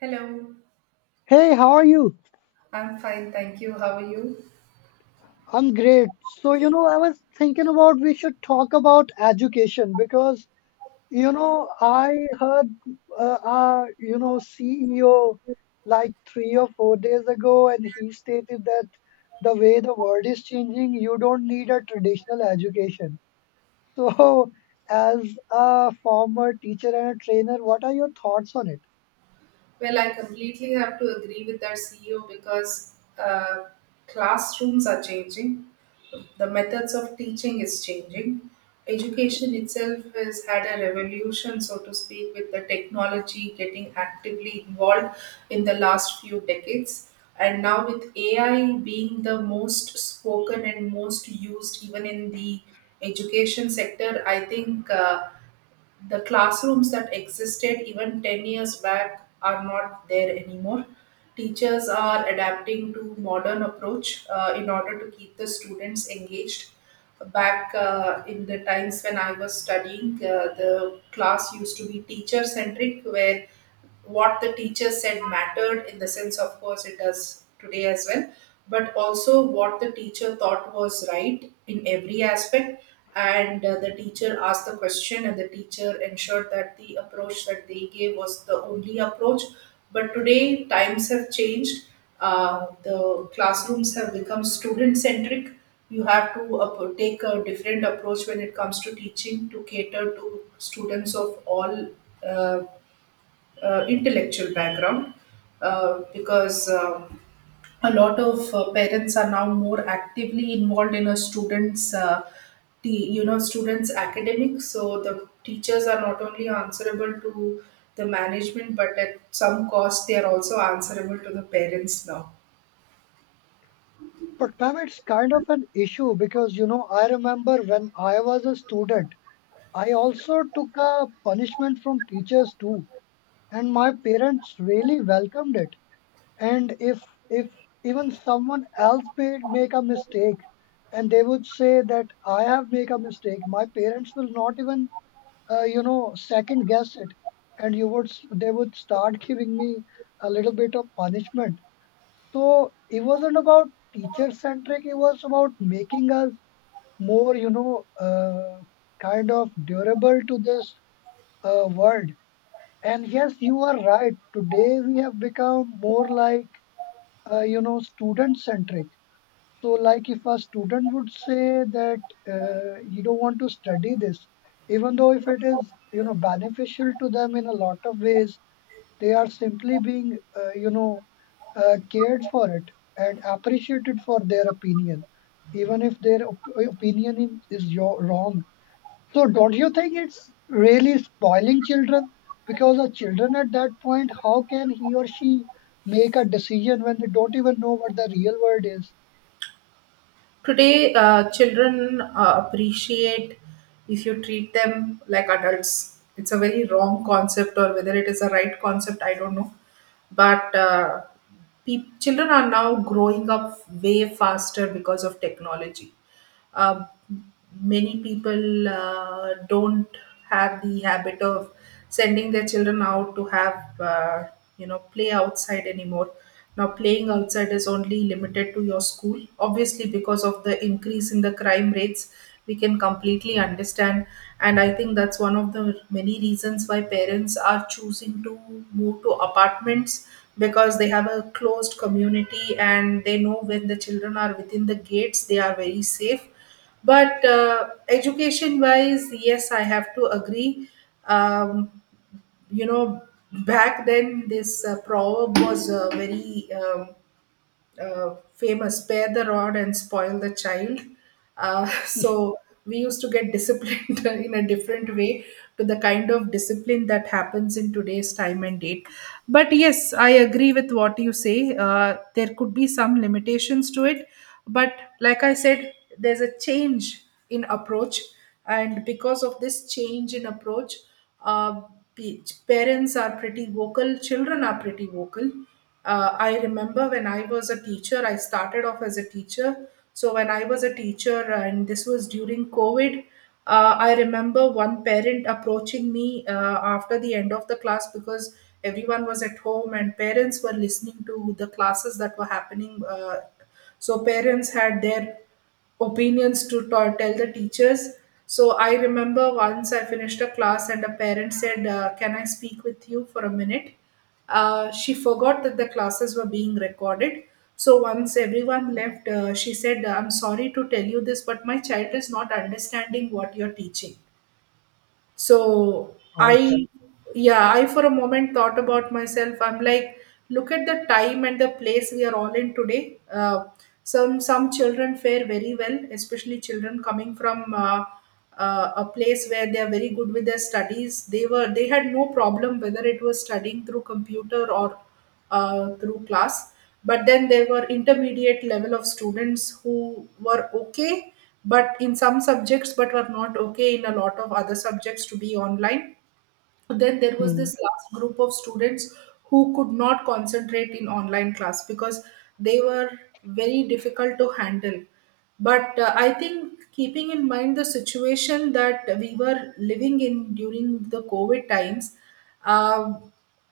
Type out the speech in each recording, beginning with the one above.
Hello, Hey, how are you? I'm fine, thank you. How are you? I'm great. So I was thinking about we should talk about education because I heard our CEO like 3 or 4 days ago, and he stated that the way the world is changing, you don't need a traditional education. So, as a former teacher and a trainer, what are your thoughts on it? Well, I completely have to agree with that CEO because classrooms are changing, the methods of teaching is changing. Education itself has had a revolution, so to speak, with the technology getting actively involved in the last few decades. And now, with AI being the most spoken and most used, even in the education sector, I think. The classrooms that existed even 10 years back are not there anymore. Teachers are adapting to modern approach in order to keep the students engaged. Back in the times when I was studying, the class used to be teacher centric, where what the teacher said mattered. In the sense, of course it does today as well, but also what the teacher thought was right in every aspect. And the teacher asked the question and the teacher ensured that the approach that they gave was the only approach. But today times have changed. The classrooms have become student centric. You have to take a different approach when it comes to teaching, to cater to students of all uh, intellectual background, because a lot of parents are now more actively involved in a student's, the you know students academics. So the teachers are not only answerable to the management, but at some cost they are also answerable to the parents now. But, ma'am, it's kind of an issue because I remember when I was a student. I also took a punishment from teachers too, and my parents really welcomed it. And if even someone else made make a mistake, and they would say that I have made a mistake, my parents will not even second guess it, and they would start giving me a little bit of punishment. So it wasn't about teacher centric; it was about making us more kind of durable to this world. And yes, you are right. Today we have become more like student centric. So, like if a student would say that you don't want to study this, even though if it is, beneficial to them in a lot of ways, they are simply being cared for it and appreciated for their opinion, even if their opinion is wrong. So don't you think it's really spoiling children? Because a children at that point, how can he or she make a decision when they don't even know what the real world is? Today, children appreciate if you treat them like adults. It's a very wrong concept, or whether it is a right concept, I don't know. But children are now growing up way faster because of technology. uh, Many people don't have the habit of sending their children out to have, uh, play outside anymore. Now playing outside is only limited to your school, obviously because of the increase in the crime rates, we can completely understand. And I think that's one of the many reasons why parents are choosing to move to apartments, because they have a closed community and they know when the children are within the gates they are very safe. But education wise, yes, I have to agree. um, you know Back then this proverb was very famous: spare the rod and spoil the child. So we used to get disciplined in a different way to the kind of discipline that happens in today's time and date. But yes, I agree with what you say. There could be some limitations to it, but like I said, there's a change in approach. And because of this change in approach, uh, pe- parents are pretty vocal, children are pretty vocal. I remember when I was a teacher, I started off as a teacher. So when I was a teacher, and this was during COVID, I remember one parent approaching me after the end of the class, because everyone was at home and parents were listening to the classes that were happening. So parents had their opinions to tell the teachers. So I remember once I finished a class and a parent said, "Can I speak with you for a minute?" She forgot that the classes were being recorded. So once everyone left, she said, "I'm sorry to tell you this, but my child is not understanding what you're teaching." So Right. I, yeah, I for a moment thought about myself. I'm like, look at the time and the place we are all in today. Some children fare very well, especially children coming from a place where they are very good with their studies. They had no problem whether it was studying through computer or through class. But then there were intermediate level of students who were okay but in some subjects, but were not okay in a lot of other subjects to be online. Then there was Mhm, this last group of students who could not concentrate in online class, because they were very difficult to handle. But I think keeping in mind the situation that we were living in during the COVID times, um,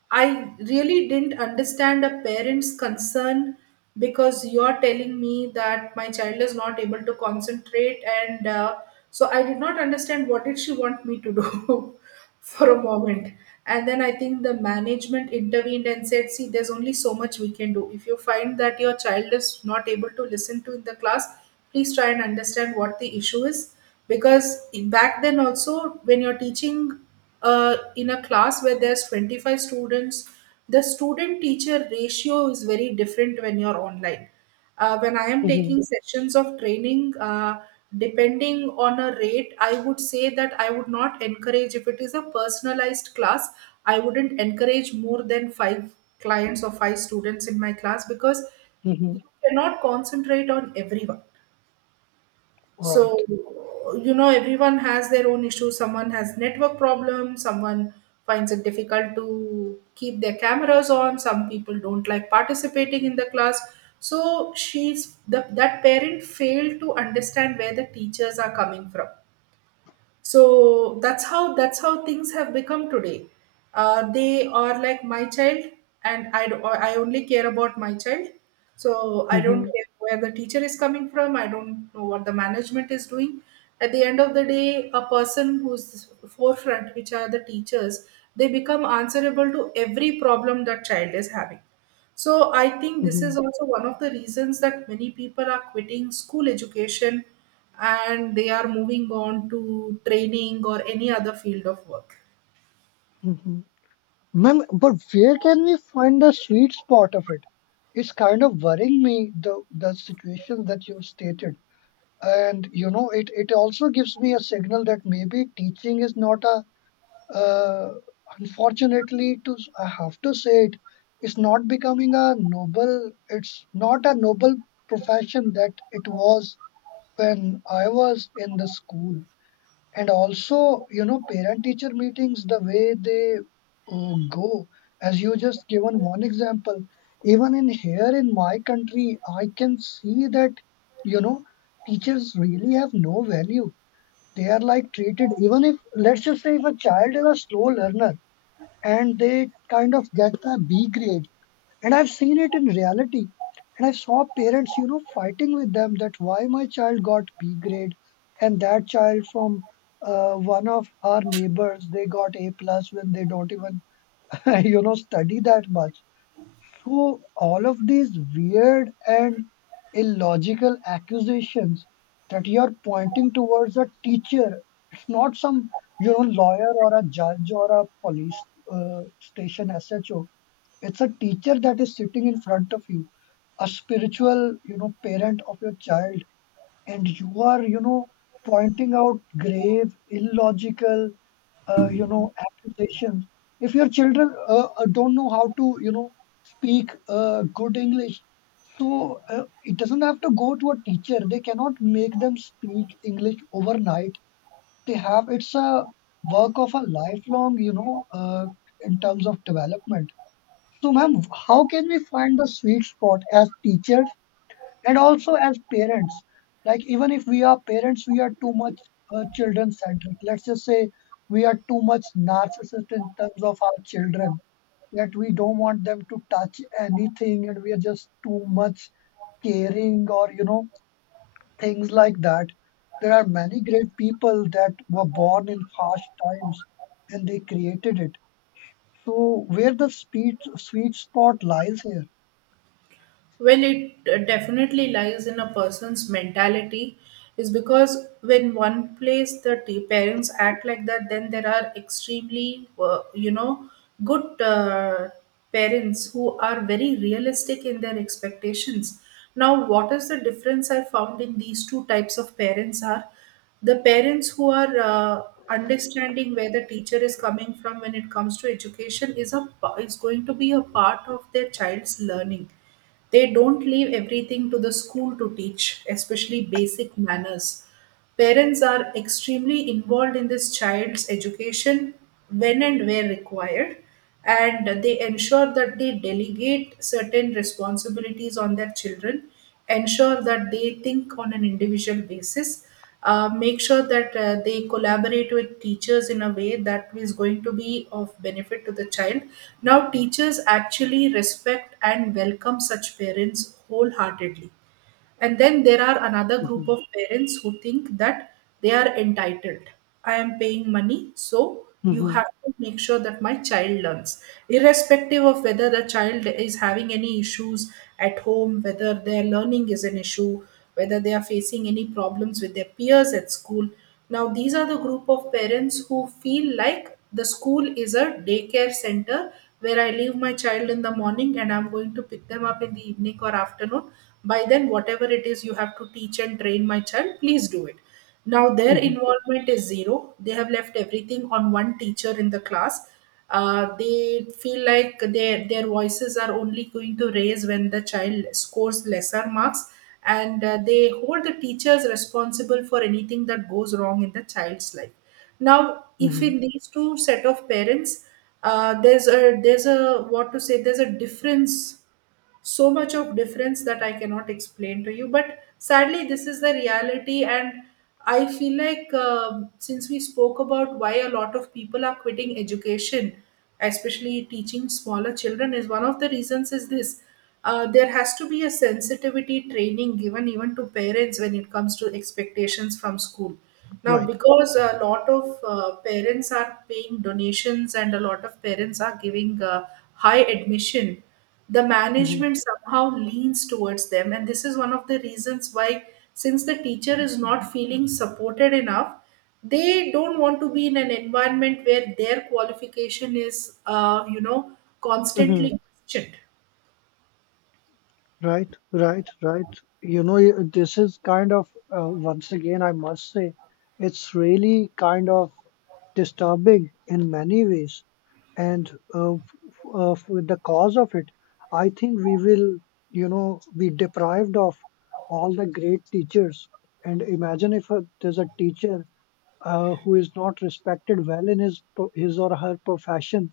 I really didn't understand a parent's concern, because you're telling me that my child is not able to concentrate, and so I did not understand what did she want me to do for a moment. And then I think the management intervened and said, "See, there's only so much we can do. If you find that your child is not able to listen to in the class, please try and understand what the issue is." Because back then also, when you're teaching in a class where there's 25 students, the student teacher ratio is very different when you're online. When I am mhm, taking sessions of training, depending on a rate, I would say that I would not encourage, if it is a personalized class, I wouldn't encourage more than 5 clients or 5 students in my class, because you mhm, cannot concentrate on everyone. So right. you know, everyone has their own issues. Someone has network problems, someone finds it difficult to keep their cameras on, some people don't like participating in the class. So that parent failed to understand where the teachers are coming from. So that's how things have become today. They are like, my child, and I, I only care about my child. So I don't Mhm, care where the teacher is coming from, I don't know what the management is doing. At the end of the day, a person who's forefront, which are the teachers, they become answerable to every problem that child is having. So I think this is mhm, also one of the reasons that many people are quitting school education and they are moving on to training or any other field of work. mhm. Ma'am, but where can we find the sweet spot of it? It's kind of worrying me the situation that you've stated, and you know it also gives me a signal that maybe teaching is not a… Uh, unfortunately, to I have to say it, it's not becoming a noble. It's not a noble profession that it was when I was in the school. And also, you know, parent-teacher meetings, the way they go, as you just given one example, even in here in my country, I can see that, you know, teachers really have no value. They are like treated, even if, let's just say, if a child is a slow learner and they kind of get the B grade. And I've seen it in reality. And I saw parents, you know, fighting with them that why my child got B grade and that child from one of our neighbors, they got A plus when they don't even, you know, study that much, through all of these weird and illogical accusations that you're pointing towards a teacher. It's not some, you know, lawyer or a judge or a police station SHO. It's a teacher that is sitting in front of you, a spiritual, you know, parent of your child, and you are, you know, pointing out grave, illogical, accusations. If your children don't know how to, you know, speak good English, so it doesn't have to go to a teacher. They cannot make them speak English overnight. They have, it's a work of a lifelong, in terms of development. So, ma'am, how can we find the sweet spot as teachers and also as parents, like even if we are parents we are too much children centric, let's just say we are too much narcissist in terms of our children, that we don't want them to touch anything and we are just too much caring, or you know, things like that. There are many great people that were born in harsh times and they created it. So where the sweet spot lies here? Well, it definitely lies in a person's mentality, is because when one place the parents act like that, then there are extremely, good parents who are very realistic in their expectations. Now, what is the difference I found in these two types of parents are: the parents who are understanding where the teacher is coming from, when it comes to education is a is going to be a part of their child's learning, they don't leave everything to the school to teach, especially basic manners. Parents are extremely involved in this child's education when and where required, and they ensure that they delegate certain responsibilities on their children, ensure that they think on an individual basis, make sure that they collaborate with teachers in a way that is going to be of benefit to the child. Now, teachers actually respect and welcome such parents wholeheartedly. And then there are another group Mm-hmm. of parents who think that they are entitled. I am paying money, so you Hmm. have to make sure that my child learns. Irrespective of whether the child is having any issues at home, whether their learning is an issue, whether they are facing any problems with their peers at school. Now, these are the group of parents who feel like the school is a daycare center where I leave my child in the morning and I'm going to pick them up in the evening or afternoon. By then whatever it is, you have to teach and train my child, please do it. Now their involvement is zero, they have left everything on one teacher in the class. They feel like their voices are only going to raise when the child scores lesser marks. And they hold the teachers responsible for anything that goes wrong in the child's life. Now if in Hmm. these two set of parents, there's a what to say, there's a difference, so much of difference that I cannot explain to you. But sadly, this is the reality, and I feel like, since we spoke about why a lot of people are quitting education, especially teaching smaller children, is one of the reasons is this. There has to be a sensitivity training given even to parents when it comes to expectations from school now, Right. because a lot of parents are paying donations, and a lot of parents are giving high admission, the management somehow leans towards them. And this is one of the reasons why, since the teacher is not feeling supported enough, they don't want to be in an environment where their qualification is, Mm-hmm. constantly questioned. Right, right, right. This is kind of, once again, I must say, it's really kind of disturbing in many ways. And with the cause of it, I think we will, you know, be deprived of all the great teachers. And imagine if there's a teacher who is not respected well in his his or her profession,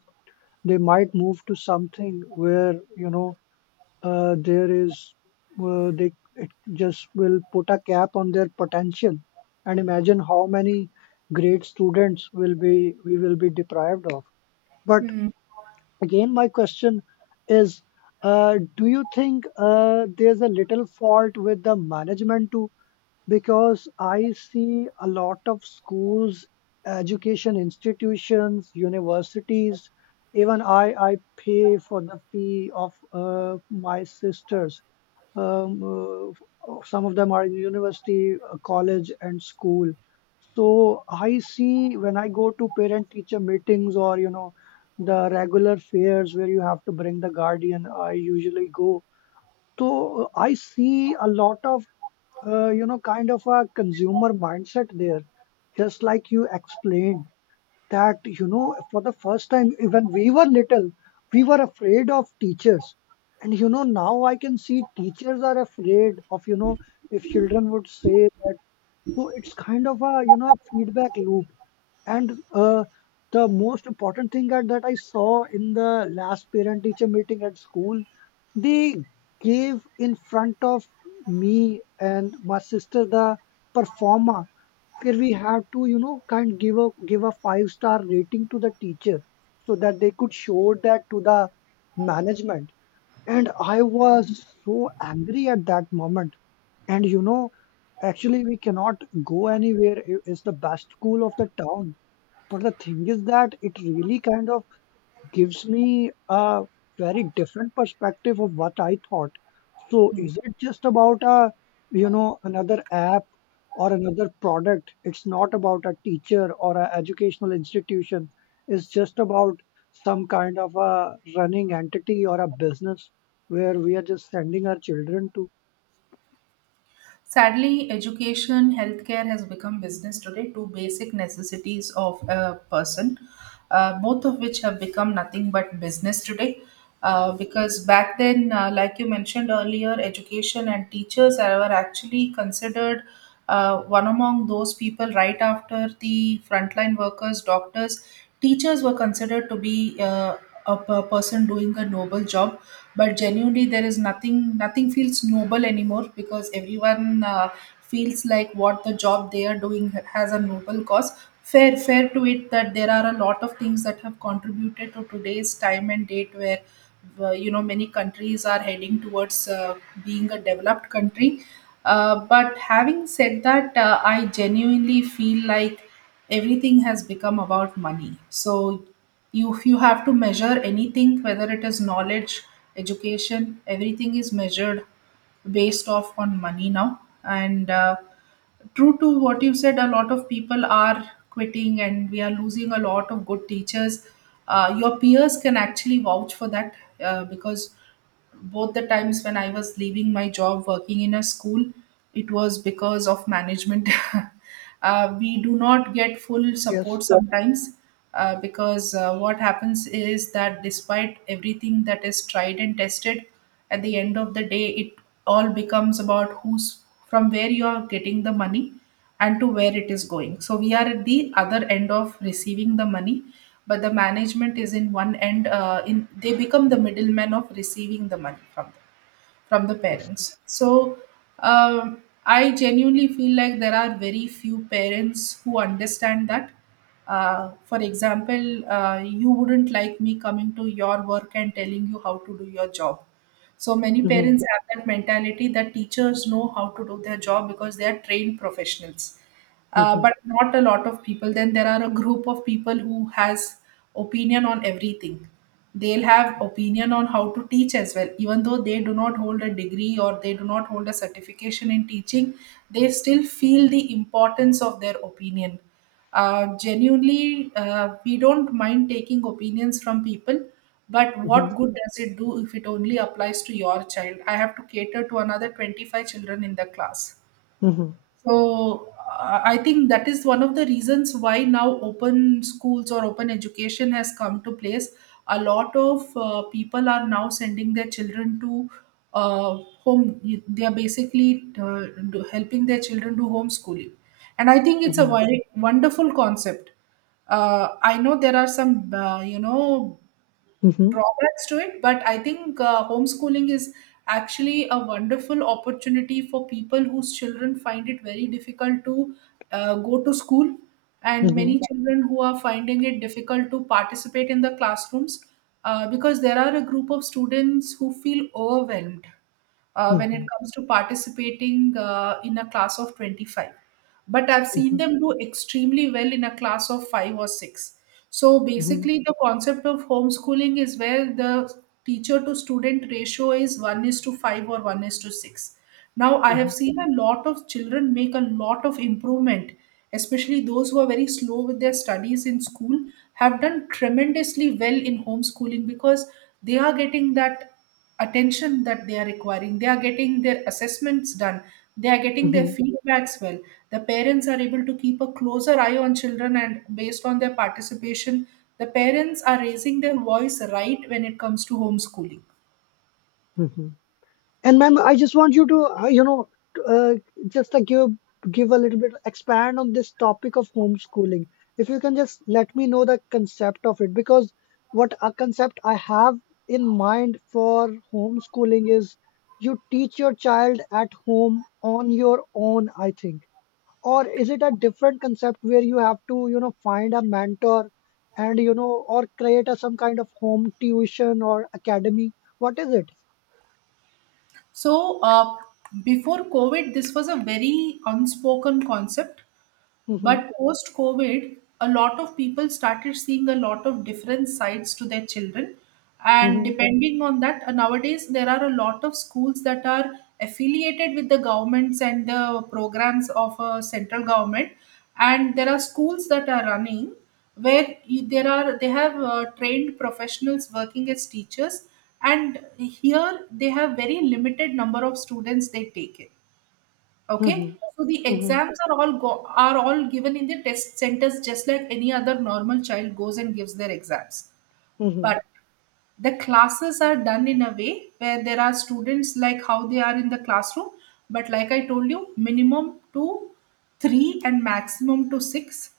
they might move to something where, you know, there is they it just will put a cap on their potential. And imagine how many great students will be we will be deprived of. But again, my question is, do you think there's a little fault with the management too? Because I see a lot of schools, education institutions, universities. Even I pay for the fee of my sisters. Um, some of them are in university, college, and school. So I see when I go to parent teacher meetings, or you know, the regular fairs where you have to bring the guardian, I usually go. So I see a lot of you know kind of a consumer mindset there, just like you explained, that you know for the first time when we were little we were afraid of teachers. And you know now I can see teachers are afraid of you know, if children would say that. So it's kind of a you know feedback loop. And the most important thing that I saw in the last parent teacher meeting at school, they gave in front of me and my sister the performa, where we have to you know kind of give a five-star rating to the teacher, so that they could show that to the management. And I was so angry at that moment. And you know, actually we cannot go anywhere. It's the best school of the town. But the thing is that it really kind of gives me a very different perspective of what I thought. So is it just about a, you know, another app or another product? It's not about a teacher or an educational institution. It's just about some kind of a running entity or a business where we are just sending our children to. Sadly, education, healthcare has become business today, two basic necessities of a person, both of which have become nothing but business today. Because back then, like you mentioned earlier, education and teachers were actually considered one among those people right after the frontline workers, doctors. Teachers were considered to be uh, a person doing a noble job, but genuinely there is nothing feels noble anymore because everyone feels like what the job they are doing has a noble cause. Fair to it that there are a lot of things that have contributed to today's time and date, where many countries are heading towards being a developed country. But having said that, I genuinely feel like everything has become about money. So if you have to measure anything, whether it is knowledge, education, everything is measured based off on money now. And true to what you said, a lot of people are quitting and we are losing a lot of good teachers. Your peers can actually vouch for that, because both the times when I was leaving my job working in a school, it was because of management We do not get full Yes. support sometimes, because what happens is that despite everything that is tried and tested, at the end of the day, it all becomes about who's, from where you are getting the money and to where it is going. So we are at the other end of receiving the money, but the management is in one end, in they become the middlemen of receiving the money from them, from the Ex- parents. So I genuinely feel like there are very few parents who understand that. For example, you wouldn't like me coming to your work and telling you how to do your job. So many Mhm, parents have that mentality that teachers know how to do their job because they are trained professionals. Mhm, But not a lot of people. Then there are a group of people who has opinion on everything. They'll have opinion on how to teach as well. Even though they do not hold a degree or they do not hold a certification in teaching, they still feel the importance of their opinion. Genuinely, we don't mind taking opinions from people, but mhm, what good does it do if it only applies to your child? I have to cater to another 25 children in the class. mhm, So I think that is one of the reasons why now open schools or open education has come to place. A lot of people are now sending their children to uh, home. They are basically helping their children do homeschooling, and I think it's a mhm, wonderful concept. I know there are some mhm, drawbacks to it, but I think homeschooling is actually a wonderful opportunity for people whose children find it very difficult to go to school, and mhm, many children who are finding it difficult to participate in the classrooms, because there are a group of students who feel overwhelmed when it mhm, comes to participating in a class of 25, but I've seen mhm, them do extremely well in a class of five or six. So mhm, basically, the concept of homeschooling is where the teacher to student ratio is one is to five or one is to six. Now, I have mhm, seen a lot of children make a lot of improvement, especially those who are very slow with their studies in school, have done tremendously well in homeschooling because they are getting that attention that they are requiring. They are getting their assessments done. They are getting their mhm, feedbacks well. The parents are able to keep a closer eye on children, and based on their participation, the parents are raising their voice right when it comes to homeschooling. mhm. And ma'am, I just want you to, uh, just like give a little bit expand on this topic of homeschooling. If you can just let me know the concept of it, because what a concept I have in mind for homeschooling is you teach your child at home on your own, I think. Or is it a different concept where you have to, you know, find a mentor and, you know, or create a some kind of home tuition or academy? What is it? So, before COVID, this was a very unspoken concept. Mm-hmm. But post COVID, a lot of people started seeing a lot of different sides to their children. And Mm-hmm. depending on that, nowadays there are a lot of schools that are affiliated with the governments and the programs of central government. And there are schools that are running, where you- there are they have trained professionals working as teachers, and here they have very limited number of students they take in. Okay, Mhm, so the mhm, exams are are all given in the test centers, just like any other normal child goes and gives their exams. mhm, But the classes are done in a way where there are students like how they are in the classroom, but like I told you, minimum to three and maximum to six.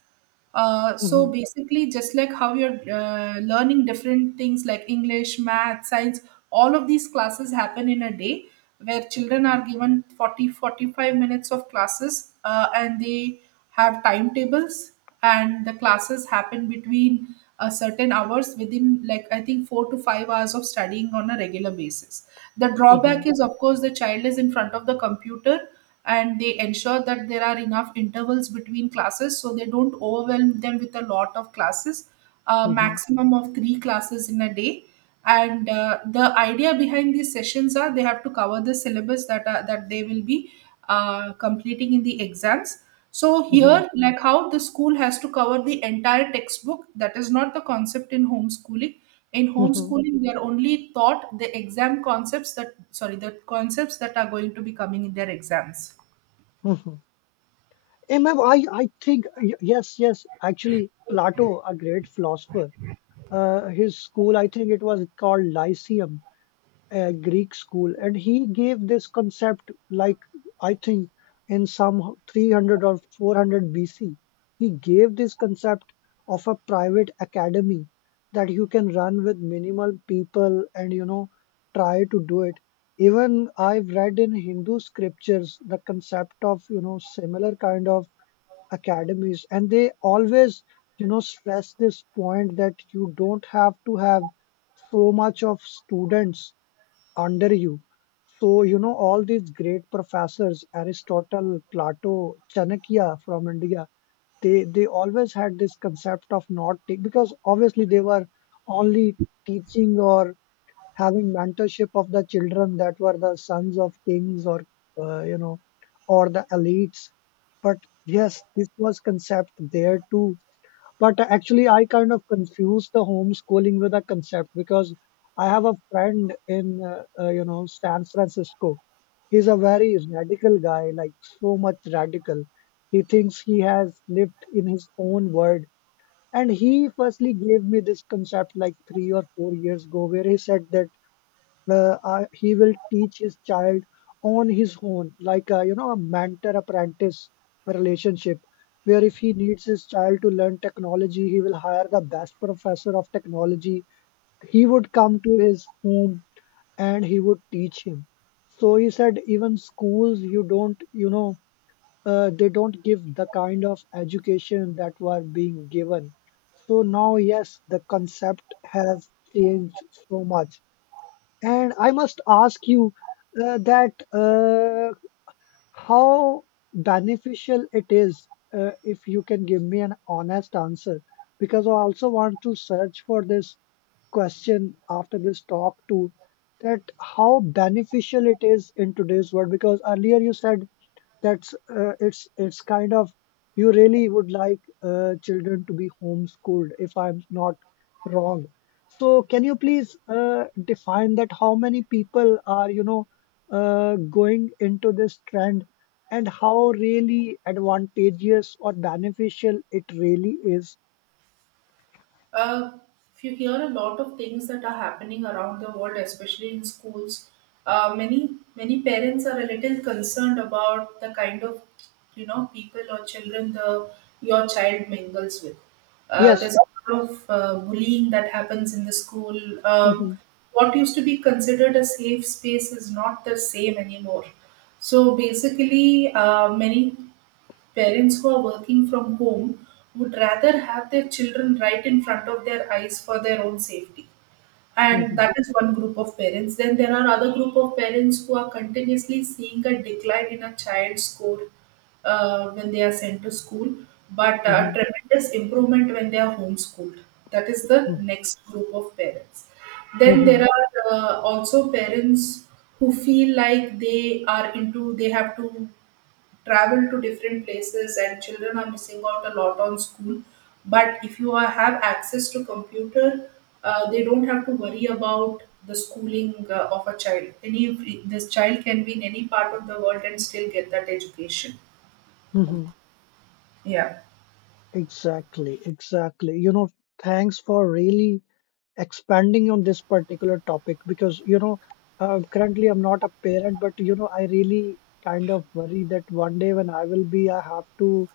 So mhm, basically, just like how you're learning different things like English, math, science, all of these classes happen in a day, where children are given 40-45 minutes of classes, and they have timetables, and the classes happen between a certain hours within, like, I think 4 to 5 hours of studying on a regular basis. The drawback mhm, is, of course, the child is in front of the computer, and they ensure that there are enough intervals between classes so they don't overwhelm them with a lot of classes. A mhm, maximum of three classes in a day. And the idea behind these sessions are they have to cover the syllabus that they will be completing in the exams. So mhm, here, like how the school has to cover the entire textbook, that is not the concept in homeschooling. In mhm, homeschooling, they are only taught the exam concepts that, sorry, the concepts that are going to be coming in their exams. mhm. Ma'am, I think, yes, actually, Plato, a great philosopher, his school, I think it was called Lyceum, a Greek school, and he gave this concept, like I think in some 300 or 400 BC, he gave this concept of a private academy that you can run with minimal people and you know try to do it. Even I've read in Hindu scriptures the concept of you know similar kind of academies, and they always you know stress this point that you don't have to have so much of students under you. So, you know, all these great professors, Aristotle, Plato, Chanakya from India, they always had this concept of not take, because obviously they were only teaching or having mentorship of the children that were the sons of kings, or, you know, or the elites. But yes, this was concept there too. But actually, I kind of confuse the homeschooling with a concept because I have a friend in, you know, San Francisco. He's a very radical guy, like so much radical. He thinks he has lived in his own world. And he firstly gave me this concept like 3 or 4 years ago, where he said that uh, he will teach his child on his own like a, you know, a mentor apprentice relationship, where if he needs his child to learn technology he will hire the best professor of technology. He would come to his home and he would teach him. So he said even schools you don't you know they don't give the kind of education that were being given. So now yes the concept has changed so much. And I must ask you that how beneficial it is, if you can give me an honest answer, because I also want to search for this question after this talk too, that how beneficial it is in today's world. Because earlier you said that's it's kind of, you really would like children to be homeschooled if I'm not wrong. So can you please define that how many people are you know going into this trend, and how really advantageous or beneficial it really is? Uh, If you hear a lot of things that are happening around the world, especially in schools. Uh, many many parents are a little concerned about the kind of people or children the your child mingles with. Yes. There's a lot of bullying that happens in the school. Mm-hmm. What used to be considered a safe space is not the same anymore. So basically, many parents who are working from home would rather have their children right in front of their eyes for their own safety. And Mm-hmm. that is one group of parents. Then there are other group of parents who are continuously seeing a decline in a child's score when they are sent to school, but Mm-hmm. tremendous improvement when they are homeschooled. That is the Mm-hmm. next group of parents. Then there Mm-hmm. are also parents who feel like they have to travel to different places and children are missing out a lot on school. But if you have access to computer, they don't have to worry about the schooling of a child. Any This child can be in any part of the world and still get that education. Mm-hmm. Yeah. Exactly. Exactly. You know, thanks for really expanding on this particular topic because you know currently I'm not a parent, but you know I really kind of worry that one day when I will be, I have to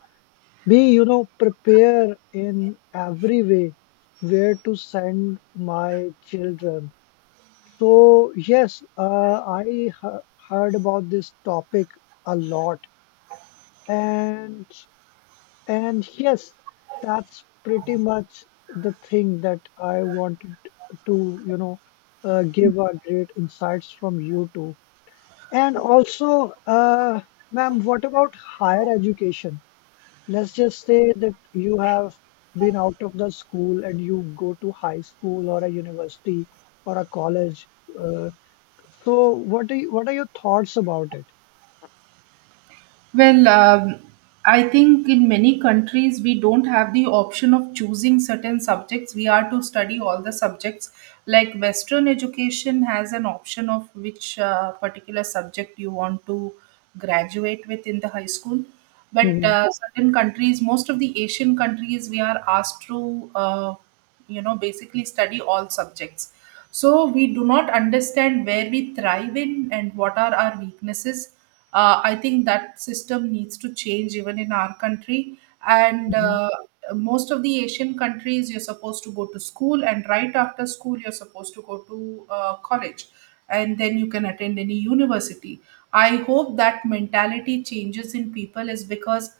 be you know prepare in every way where to send my children. So yes heard about this topic a lot. and and yes, that's pretty much the thing that I wanted to, give our great insights from you too. And also, ma'am, what about higher education? Let's just say that you have been out of the school and you go to high school or a university or a college. Uh, so what are what are your thoughts about it? Well, I think in many countries we don't have the option of choosing certain subjects. We are to study all the subjects. Like Western education has an option of which particular subject you want to graduate with in the high school. But Hmm. Certain countries, most of the Asian countries, we are asked to, basically study all subjects. So we do not understand where we thrive in and what are our weaknesses. I think that system needs to change even in our country. And Hmm. Most of the Asian countries, you're supposed to go to school, and right after school, you're supposed to go to college, and then you can attend any university. I hope that mentality changes in people is because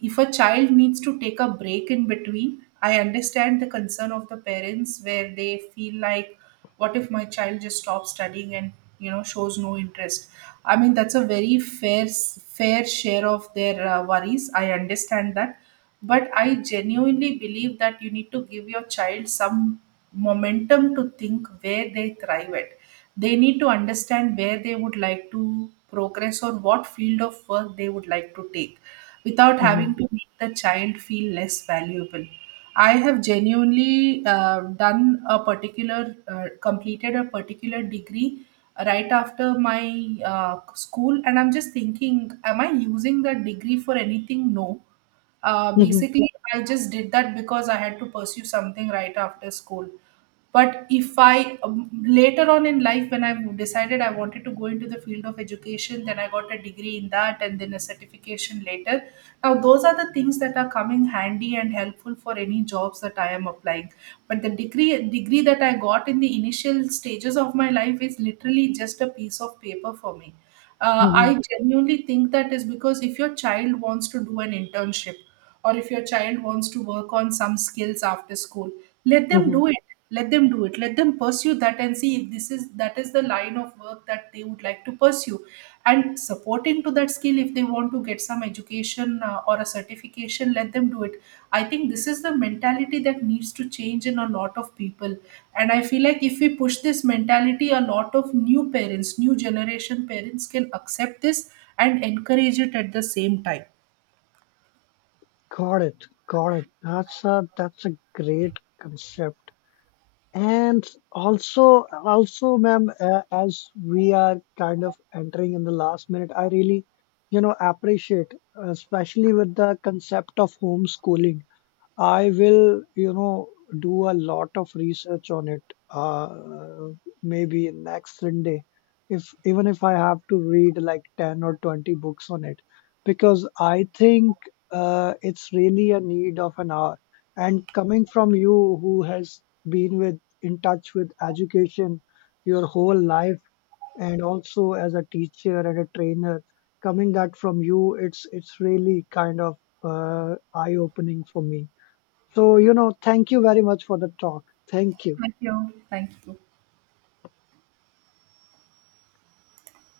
if a child needs to take a break in between, I understand the concern of the parents where they feel like, what if my child just stops studying and shows no interest? I mean, that's a very fair fair share of their worries. I understand that, but I genuinely believe that you need to give your child some momentum to think where they thrive at. They need to understand where they would like to progress or what field of work they would like to take, without having Hmm. to make the child feel less valuable. I have genuinely completed a particular degree right after my school, and I'm just thinking, am I using that degree for anything? No. Hmm. Basically, I just did that because I had to pursue something right after school. But if I later on in life, when I decided I wanted to go into the field of education, then I got a degree in that, and then a certification later. Now those are the things that are coming handy and helpful for any jobs that I am applying. But the degree that I got in the initial stages of my life is literally just a piece of paper for me. Hmm. I genuinely think that is because if your child wants to do an internship or if your child wants to work on some skills after school, let them do Hmm. it. Let them do it. Let them pursue that, and see if this is that is the line of work that they would like to pursue. And supporting to that skill, if they want to get some education or a certification, let them do it. I think this is the mentality that needs to change in a lot of people. And I feel like if we push this mentality, a lot of new generation parents can accept this and encourage it at the same time. Got it, got it. That's a great concept. And also, also, ma'am, as we are kind of entering in the last minute, I really, you know, appreciate, especially with the concept of homeschooling. I will, you know, do a lot of research on it. Uh, maybe next Sunday, if even if I have to read like 10 or 20 books on it, because I think it's really a need of an hour. And coming from you, who has been with in touch with education your whole life, and also as a teacher and a trainer, coming that from you, it's really kind of eye-opening for me. So, you know, thank you very much for the talk. Thank you. Thank you. Thank you.